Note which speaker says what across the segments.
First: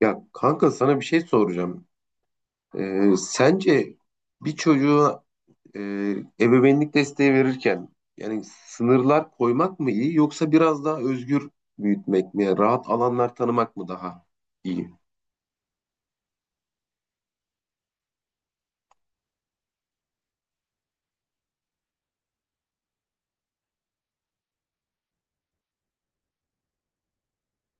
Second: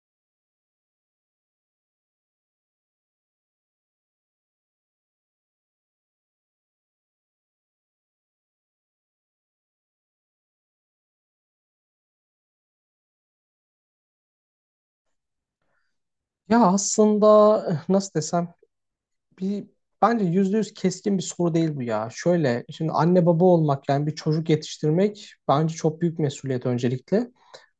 Speaker 1: Ya kanka sana bir şey soracağım. Sence bir çocuğa e, ebeveynlik desteği verirken yani sınırlar koymak mı iyi yoksa biraz daha özgür büyütmek mi? Yani rahat alanlar tanımak mı daha iyi?
Speaker 2: Ya aslında nasıl desem bir bence yüzde yüz keskin bir soru değil bu ya. Şöyle şimdi anne baba olmak yani bir çocuk yetiştirmek bence çok büyük mesuliyet öncelikle.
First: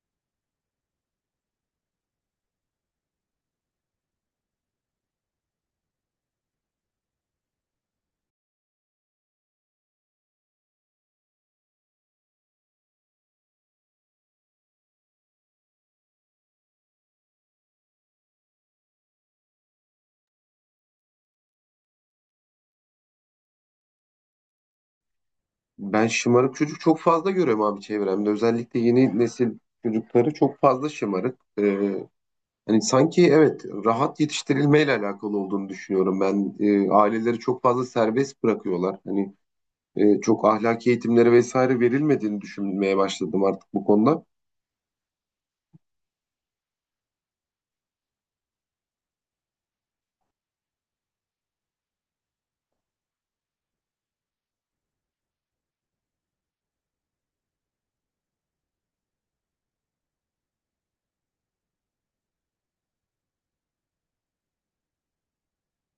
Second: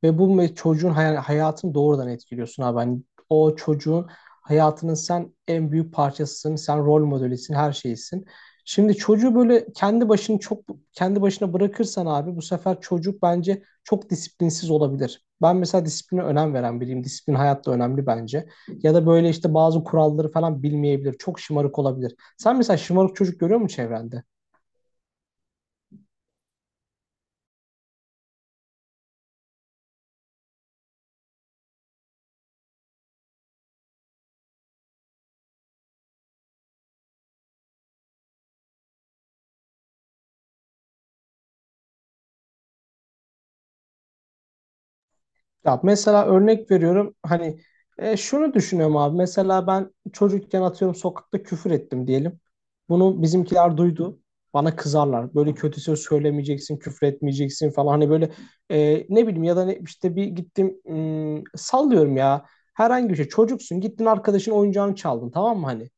Speaker 2: Ve bu çocuğun hayatını doğrudan etkiliyorsun abi. Hani o çocuğun hayatının sen en büyük parçasısın, sen rol modelisin, her şeysin. Şimdi çocuğu böyle kendi başını çok kendi başına bırakırsan abi bu sefer çocuk bence çok disiplinsiz olabilir. Ben mesela disipline önem veren biriyim. Disiplin hayatta önemli bence, ya da böyle işte bazı kuralları falan bilmeyebilir. Çok şımarık olabilir. Sen mesela şımarık çocuk görüyor musun çevrende?
Speaker 1: Ben şımarık çocuk çok fazla görüyorum abi çevremde. Özellikle yeni nesil çocukları çok fazla şımarık. Hani sanki evet rahat yetiştirilmeyle alakalı olduğunu düşünüyorum. Ben aileleri çok fazla serbest bırakıyorlar. Hani çok ahlaki eğitimleri vesaire verilmediğini düşünmeye başladım artık bu konuda.
Speaker 2: Ya mesela örnek veriyorum hani şunu düşünüyorum abi, mesela ben çocukken atıyorum sokakta küfür ettim diyelim. Bunu bizimkiler duydu. Bana kızarlar. Böyle kötü söz söylemeyeceksin, küfür etmeyeceksin falan. Hani böyle ne bileyim ya da ne, işte bir gittim, sallıyorum ya. Herhangi bir şey. Çocuksun, gittin arkadaşın oyuncağını çaldın, tamam mı hani?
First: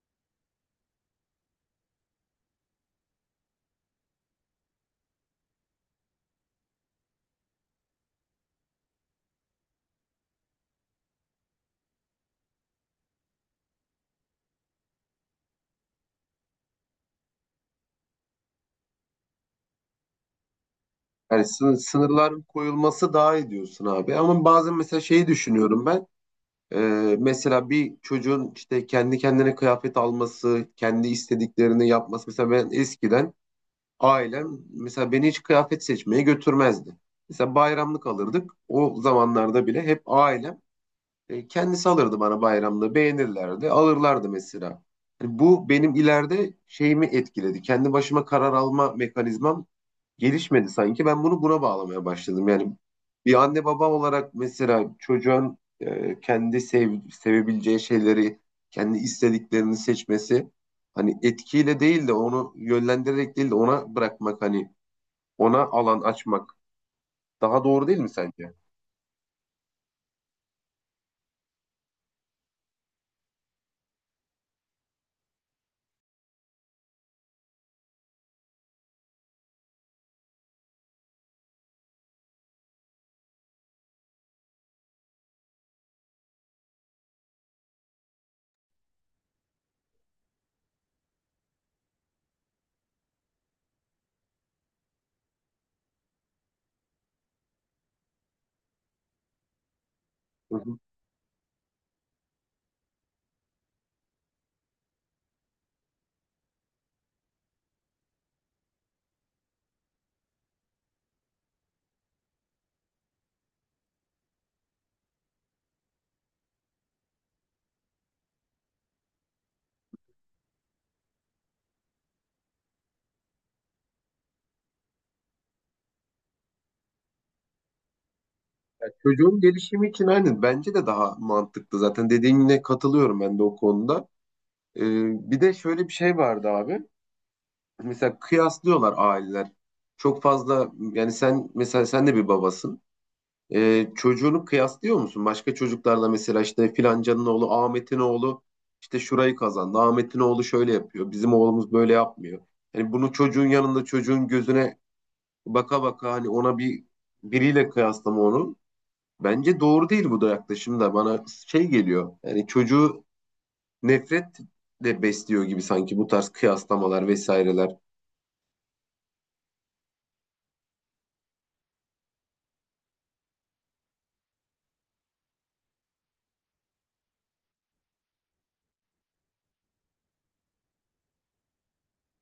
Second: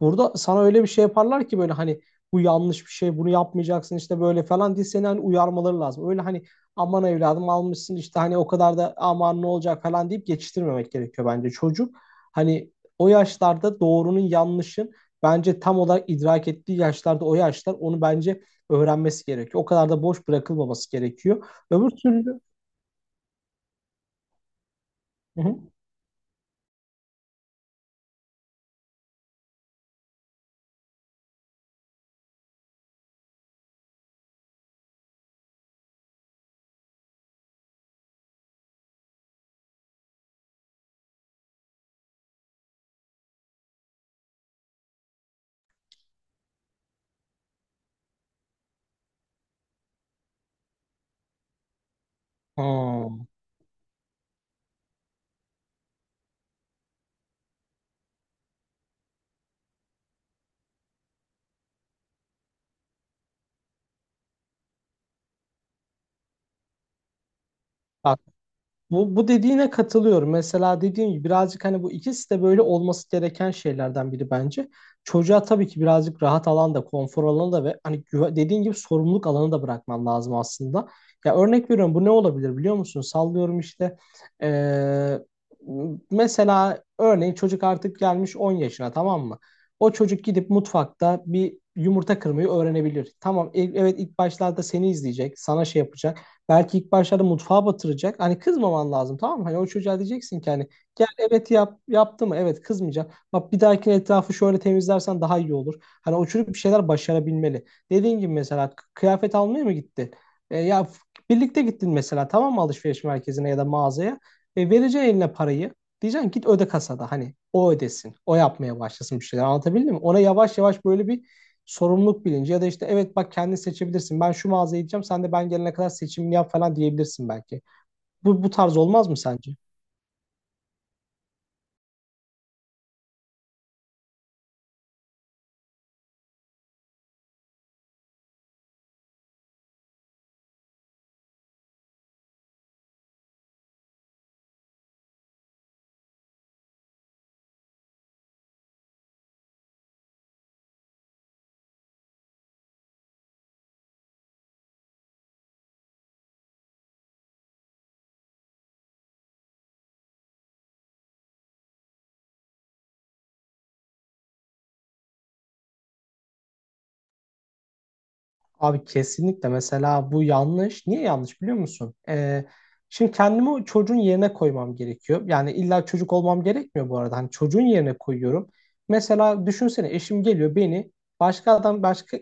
Speaker 2: Burada sana öyle bir şey yaparlar ki böyle hani bu yanlış bir şey, bunu yapmayacaksın işte böyle falan diye seni hani uyarmaları lazım. Öyle hani aman evladım almışsın işte hani o kadar da aman ne olacak falan deyip geçiştirmemek gerekiyor bence. Çocuk hani o yaşlarda doğrunun yanlışın bence tam olarak idrak ettiği yaşlarda, o yaşlar onu bence öğrenmesi gerekiyor. O kadar da boş bırakılmaması gerekiyor.
Speaker 1: Yani
Speaker 2: Öbür türlü...
Speaker 1: sınırların koyulması daha iyi diyorsun abi. Ama bazen mesela şeyi
Speaker 2: Hı hı.
Speaker 1: düşünüyorum ben. E, Mesela bir çocuğun işte kendi kendine kıyafet alması, kendi istediklerini yapması. Mesela ben eskiden ailem mesela beni hiç kıyafet seçmeye götürmezdi. Mesela bayramlık alırdık. O zamanlarda bile hep ailem kendisi alırdı bana bayramda beğenirlerdi alırlardı mesela. Hani bu benim ileride şeyimi etkiledi. Kendi başıma karar alma mekanizmam gelişmedi sanki. Ben bunu buna bağlamaya başladım. Yani
Speaker 2: Hmm.
Speaker 1: bir anne baba olarak mesela çocuğun sevebileceği şeyleri, kendi istediklerini seçmesi hani etkiyle değil de onu yönlendirerek değil de ona bırakmak hani ona alan açmak daha doğru değil mi sence?
Speaker 2: Bu dediğine katılıyorum. Mesela dediğim gibi birazcık hani bu ikisi de böyle olması gereken şeylerden biri bence. Çocuğa tabii ki birazcık rahat alan da, konfor alanı da ve hani dediğin gibi sorumluluk alanı da bırakman lazım aslında. Ya örnek veriyorum bu ne olabilir biliyor musun? Sallıyorum işte, eee, mesela örneğin çocuk artık gelmiş 10 yaşına, tamam mı? O çocuk gidip mutfakta bir yumurta kırmayı öğrenebilir. Tamam, evet, ilk başlarda seni izleyecek, sana şey yapacak. Belki ilk başlarda mutfağa batıracak. Hani kızmaman lazım, tamam mı? Hani o çocuğa diyeceksin ki hani gel, evet yap, yaptı mı? Evet, kızmayacağım. Bak bir dahakine etrafı şöyle temizlersen daha iyi olur. Hani o çocuk bir şeyler başarabilmeli. Dediğin gibi mesela kıyafet almaya mı gittin? Ya birlikte gittin mesela, tamam mı, alışveriş merkezine ya da mağazaya? Vereceksin eline parayı. Diyeceksin git öde kasada, hani o ödesin. O yapmaya başlasın bir şeyler, anlatabildim mi? Ona yavaş yavaş böyle bir sorumluluk bilinci ya da işte evet bak kendin seçebilirsin. Ben şu mağazaya gideceğim. Sen de ben gelene kadar seçimini yap falan diyebilirsin belki. Bu tarz olmaz mı
Speaker 1: Çocuğun
Speaker 2: sence?
Speaker 1: gelişimi için aynen bence de daha mantıklı zaten dediğine katılıyorum ben de o konuda. Ee, Bir de şöyle bir şey vardı abi. Mesela kıyaslıyorlar aileler. Çok fazla yani sen mesela sen de bir babasın. Çocuğunu kıyaslıyor musun? Başka çocuklarla mesela işte filancanın oğlu Ahmet'in oğlu işte şurayı kazandı. Ahmet'in oğlu şöyle yapıyor. Bizim oğlumuz böyle yapmıyor. Yani bunu çocuğun yanında çocuğun gözüne baka baka hani ona biriyle kıyaslama onu. Bence doğru değil bu da yaklaşım da bana şey geliyor. Yani çocuğu nefret de besliyor gibi sanki bu tarz kıyaslamalar vesaireler.
Speaker 2: Abi kesinlikle mesela bu yanlış. Niye yanlış biliyor musun? Şimdi kendimi o çocuğun yerine koymam gerekiyor. Yani illa çocuk olmam gerekmiyor bu arada. Hani çocuğun yerine koyuyorum. Mesela düşünsene eşim geliyor, beni başka adam başka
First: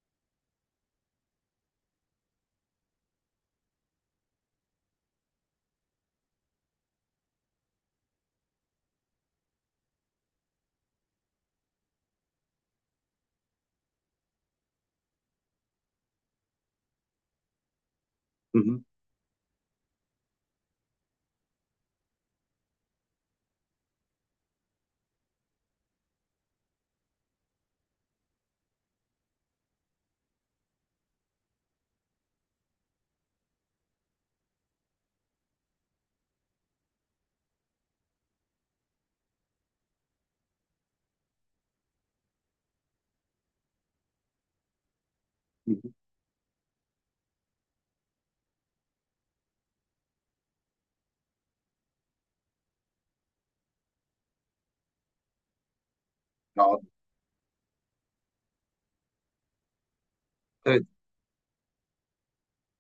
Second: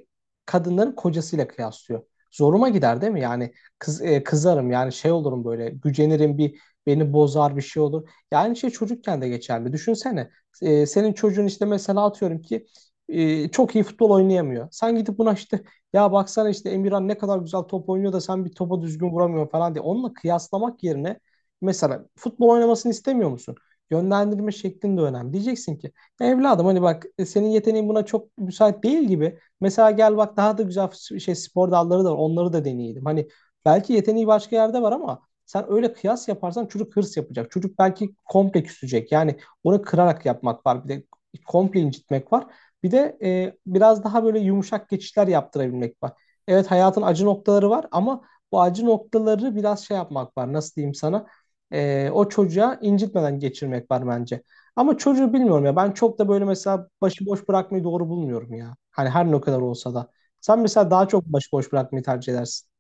Speaker 2: kadınların kocasıyla kıyaslıyor. Zoruma gider değil mi? Yani kızarım yani, şey olurum böyle, gücenirim, bir beni bozar, bir şey olur. Yani şey, çocukken de geçerli. Düşünsene senin çocuğun işte mesela atıyorum ki çok iyi futbol oynayamıyor. Sen gidip buna işte ya baksana işte Emirhan ne kadar güzel top oynuyor da sen bir
Speaker 1: Hı hı,
Speaker 2: topa düzgün vuramıyorsun falan diye. Onunla kıyaslamak yerine mesela futbol oynamasını istemiyor musun? Yönlendirme şeklin de önemli. Diyeceksin ki: "Ya evladım, hani bak senin yeteneğin buna çok müsait değil gibi. Mesela gel bak daha da güzel şey spor dalları da var. Onları da deneyelim." Hani belki yeteneği başka yerde var ama sen öyle kıyas yaparsan çocuk hırs yapacak. Çocuk belki komple küsecek. Yani onu kırarak yapmak var. Bir de komple incitmek var. Bir de biraz daha böyle yumuşak geçişler
Speaker 1: hı hı.
Speaker 2: yaptırabilmek var. Evet, hayatın acı noktaları var ama bu acı noktaları biraz şey yapmak var. Nasıl diyeyim sana? O çocuğa incitmeden geçirmek var bence. Ama çocuğu bilmiyorum ya. Ben çok da böyle
Speaker 1: Ya,
Speaker 2: mesela başıboş bırakmayı doğru bulmuyorum ya. Hani her ne kadar olsa da. Sen
Speaker 1: evet.
Speaker 2: mesela daha çok başıboş bırakmayı tercih edersin.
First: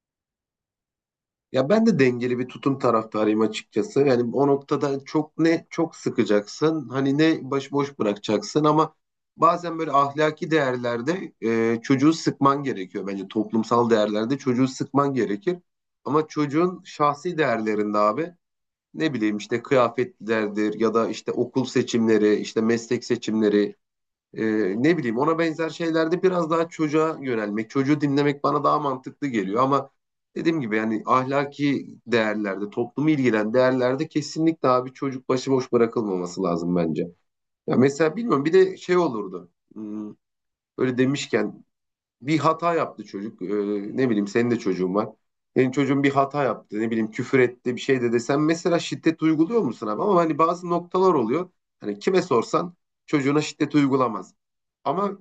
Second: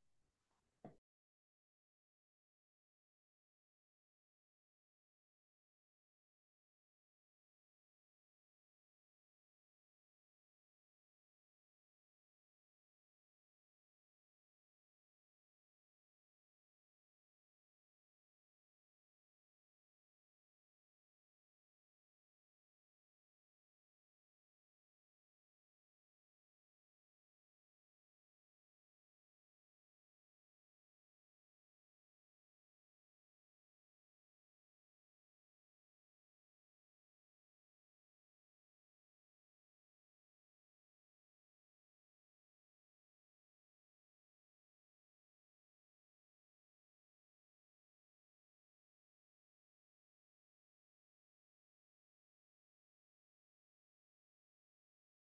Speaker 1: Ya ben de dengeli bir tutum taraftarıyım açıkçası. Yani o noktada çok ne çok sıkacaksın, hani ne başıboş bırakacaksın ama bazen böyle ahlaki değerlerde çocuğu sıkman gerekiyor. Bence toplumsal değerlerde çocuğu sıkman gerekir. Ama çocuğun şahsi değerlerinde abi ne bileyim işte kıyafetlerdir ya da işte okul seçimleri, işte meslek seçimleri, e, ne bileyim ona benzer şeylerde biraz daha çocuğa yönelmek, çocuğu dinlemek bana daha mantıklı geliyor ama dediğim gibi yani ahlaki değerlerde, toplumu ilgilen değerlerde kesinlikle abi çocuk başıboş bırakılmaması lazım bence. Ya mesela bilmiyorum bir de şey olurdu. Böyle demişken bir hata yaptı çocuk. Ne bileyim senin de çocuğun var. Senin çocuğun bir hata yaptı. Ne bileyim küfür etti bir şey dedi. Sen mesela şiddet uyguluyor musun abi? Ama hani bazı noktalar oluyor. Hani kime sorsan çocuğuna şiddet uygulamaz. Ama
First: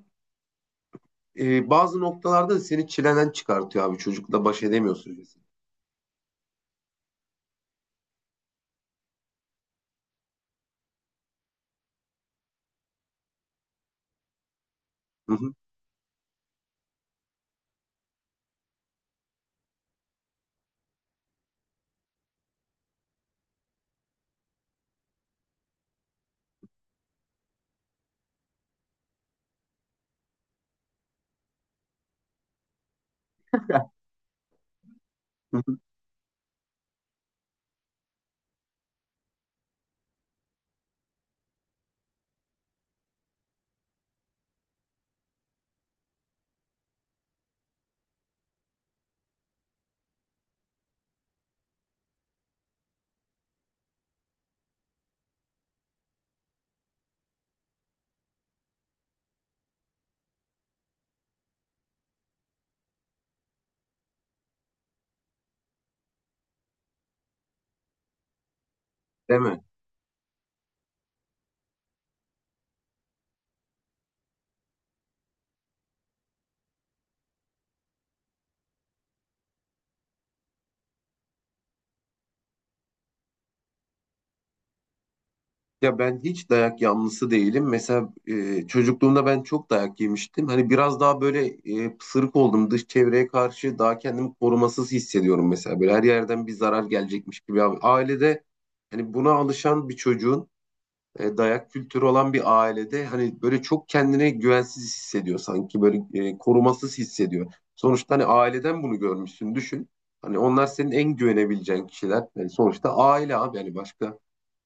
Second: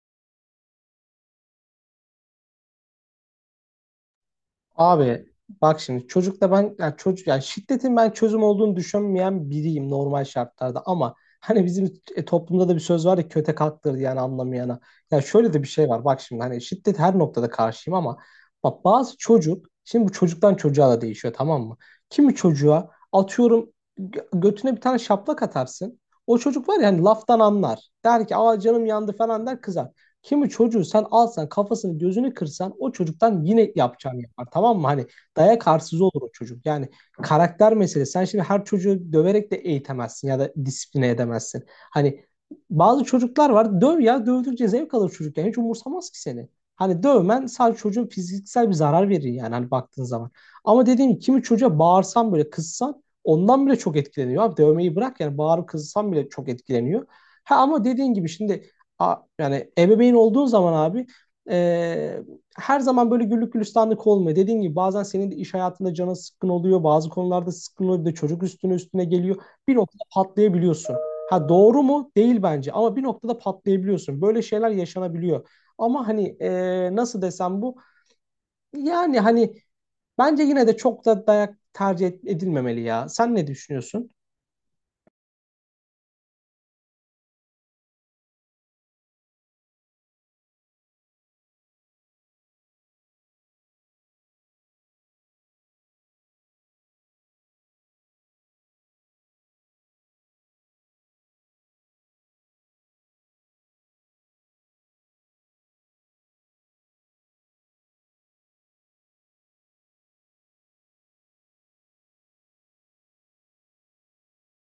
Speaker 1: bazı noktalarda da seni çileden çıkartıyor abi. Çocukla baş edemiyorsun.
Speaker 2: Abi bak şimdi, çocukta ben yani çocuk yani şiddetin ben çözüm olduğunu düşünmeyen biriyim normal şartlarda ama hani bizim toplumda da bir söz var ya, kötek kalktır yani anlamayana. Ya
Speaker 1: Hı
Speaker 2: şöyle
Speaker 1: hı,
Speaker 2: de bir şey var bak şimdi hani, şiddet her noktada karşıyım ama bak bazı çocuk şimdi, bu çocuktan çocuğa da değişiyor tamam mı? Kimi çocuğa atıyorum götüne bir tane şaplak atarsın. O çocuk var ya hani laftan anlar. Der ki aa canım yandı falan, der, kızar. Kimi çocuğu sen alsan kafasını gözünü kırsan o çocuktan yine yapacağını yapar, tamam mı? Hani
Speaker 1: hı
Speaker 2: dayak
Speaker 1: hı.
Speaker 2: arsızı olur o çocuk. Yani karakter meselesi. Sen şimdi her çocuğu döverek de eğitemezsin ya da disipline edemezsin. Hani bazı çocuklar var, döv ya, dövdükçe zevk alır çocuk yani, hiç umursamaz ki seni. Hani dövmen sadece çocuğun fiziksel bir zarar verir yani, hani baktığın zaman. Ama dediğim gibi kimi çocuğa bağırsan böyle, kızsan, ondan bile çok etkileniyor. Abi dövmeyi bırak yani bağırıp kızsan bile çok etkileniyor. Ha ama dediğin gibi şimdi, yani ebeveyn olduğun zaman abi, e, her zaman böyle güllük gülistanlık olmuyor. Dediğin gibi bazen senin de iş hayatında canın sıkkın oluyor. Bazı konularda sıkkın oluyor. Bir de çocuk üstüne üstüne geliyor.
Speaker 1: Değil mi?
Speaker 2: Bir noktada patlayabiliyorsun. Ha, doğru mu? Değil bence. Ama bir noktada patlayabiliyorsun. Böyle şeyler yaşanabiliyor. Ama hani nasıl desem bu? Yani hani bence yine de çok da dayak tercih edilmemeli ya. Sen ne düşünüyorsun?
Speaker 1: Ya ben hiç dayak yanlısı değilim. Mesela çocukluğumda ben çok dayak yemiştim. Hani biraz daha böyle pısırık oldum. Dış çevreye karşı daha kendimi korumasız hissediyorum mesela. Böyle her yerden bir zarar gelecekmiş gibi. Abi. Ailede hani buna alışan bir çocuğun dayak kültürü olan bir ailede hani böyle çok kendine güvensiz hissediyor sanki. Böyle korumasız hissediyor. Sonuçta hani aileden bunu görmüşsün düşün. Hani onlar senin en güvenebileceğin kişiler. Yani sonuçta aile abi yani başka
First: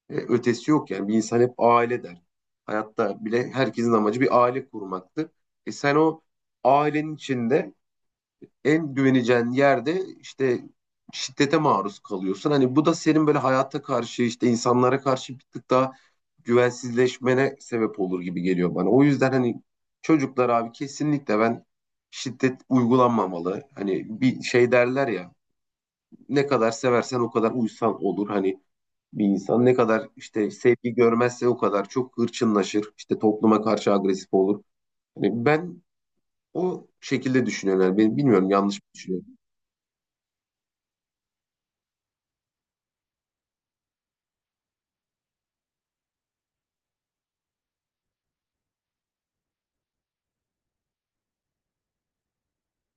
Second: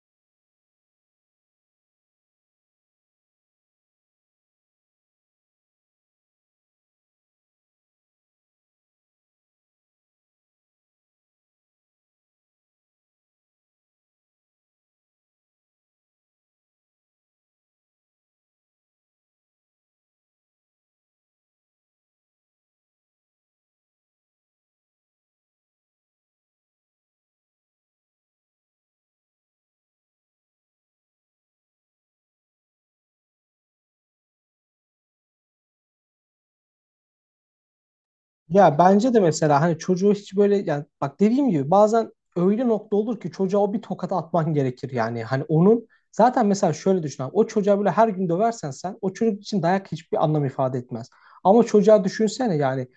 Speaker 1: ötesi yok yani bir insan hep aile der. Hayatta bile herkesin amacı bir aile kurmaktır. E sen o ailenin içinde en güveneceğin yerde işte şiddete maruz kalıyorsun. Hani bu da senin böyle hayata karşı işte insanlara karşı bir tık daha güvensizleşmene sebep olur gibi geliyor bana. O yüzden hani çocuklar abi kesinlikle ben şiddet uygulanmamalı. Hani bir şey derler ya ne kadar seversen o kadar uysan olur. Hani bir insan ne kadar işte sevgi görmezse o kadar çok hırçınlaşır. İşte topluma karşı agresif olur. Hani ben o şekilde düşünüyorum. Yani ben bilmiyorum yanlış
Speaker 2: Ya
Speaker 1: mı
Speaker 2: bence de
Speaker 1: düşünüyorum.
Speaker 2: mesela hani çocuğu hiç böyle, yani bak dediğim gibi bazen öyle nokta olur ki çocuğa o bir tokat atman gerekir yani. Hani onun zaten, mesela şöyle düşün abi, o çocuğa böyle her gün döversen sen, o çocuk için dayak hiçbir anlam ifade etmez. Ama çocuğa düşünsene yani,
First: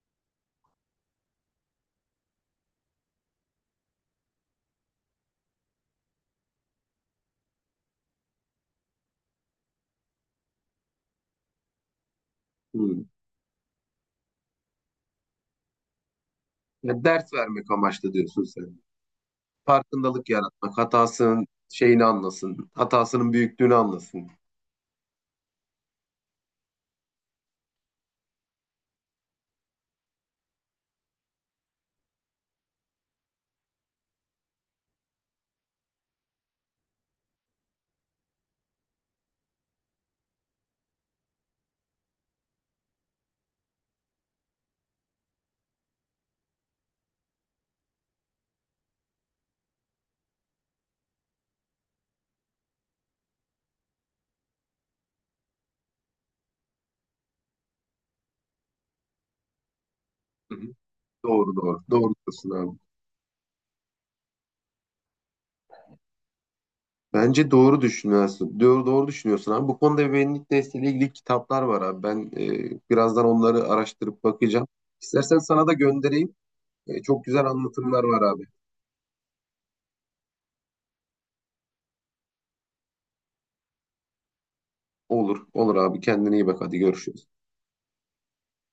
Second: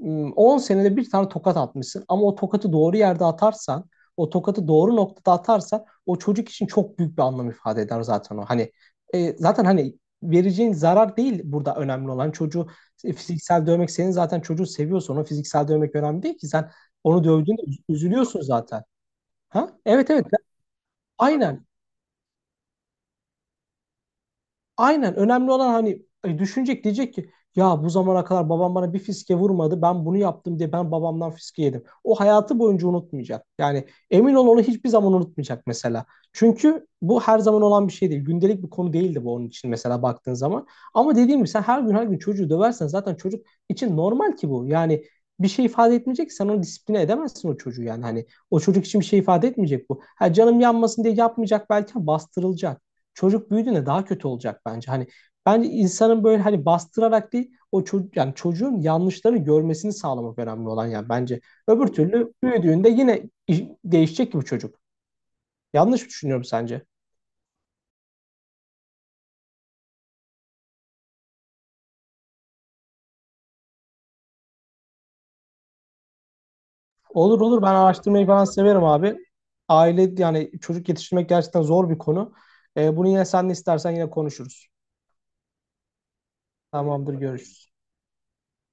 Speaker 2: 10 senede bir tane tokat atmışsın ama o tokatı doğru yerde atarsan, o tokatı doğru noktada atarsan o çocuk için çok büyük bir anlam ifade eder zaten o. Hani zaten hani vereceğin zarar değil burada önemli olan çocuğu,
Speaker 1: Hmm.
Speaker 2: fiziksel dövmek, senin zaten çocuğu seviyorsa ona fiziksel dövmek önemli değil ki. Sen
Speaker 1: Yani
Speaker 2: onu
Speaker 1: ders
Speaker 2: dövdüğünde
Speaker 1: vermek amaçlı
Speaker 2: üzülüyorsun
Speaker 1: diyorsun sen.
Speaker 2: zaten. Ha? Evet, evet.
Speaker 1: Farkındalık yaratmak, hatasının
Speaker 2: Aynen.
Speaker 1: şeyini anlasın, hatasının büyüklüğünü anlasın.
Speaker 2: Aynen, önemli olan hani düşünecek, diyecek ki ya bu zamana kadar babam bana bir fiske vurmadı, ben bunu yaptım diye ben babamdan fiske yedim. O hayatı boyunca unutmayacak. Yani emin ol onu hiçbir zaman unutmayacak mesela. Çünkü bu her zaman olan bir şey değil. Gündelik bir konu değildi bu onun için mesela baktığın zaman. Ama dediğim gibi sen her gün her gün çocuğu döversen zaten çocuk için normal ki bu. Yani bir şey ifade etmeyecek ki, sen onu disipline edemezsin o çocuğu yani, hani o çocuk için bir şey ifade etmeyecek bu. Ha, canım yanmasın diye yapmayacak belki ama bastırılacak, çocuk büyüdüğünde daha kötü olacak bence. Hani bence insanın böyle hani bastırarak değil, o çocuk yani çocuğun yanlışları görmesini sağlamak
Speaker 1: Hı hı.
Speaker 2: önemli olan yani bence.
Speaker 1: Doğru doğru.
Speaker 2: Öbür
Speaker 1: Doğru
Speaker 2: türlü
Speaker 1: diyorsun abi.
Speaker 2: büyüdüğünde yine değişecek ki bu çocuk. Yanlış mı düşünüyorum sence?
Speaker 1: Bence doğru düşünüyorsun. Doğru, doğru düşünüyorsun abi. Bu konuda ebeveynlik desteğiyle ilgili kitaplar var abi. Ben birazdan onları araştırıp bakacağım. İstersen sana da göndereyim. Çok
Speaker 2: Olur
Speaker 1: güzel
Speaker 2: olur, ben
Speaker 1: anlatımlar var
Speaker 2: araştırmayı
Speaker 1: abi.
Speaker 2: falan severim abi. Aile yani çocuk yetiştirmek gerçekten zor bir konu. Bunu yine sen de istersen yine konuşuruz.
Speaker 1: Olur, olur abi. Kendine iyi bak. Hadi
Speaker 2: Tamamdır,
Speaker 1: görüşürüz.
Speaker 2: görüşürüz.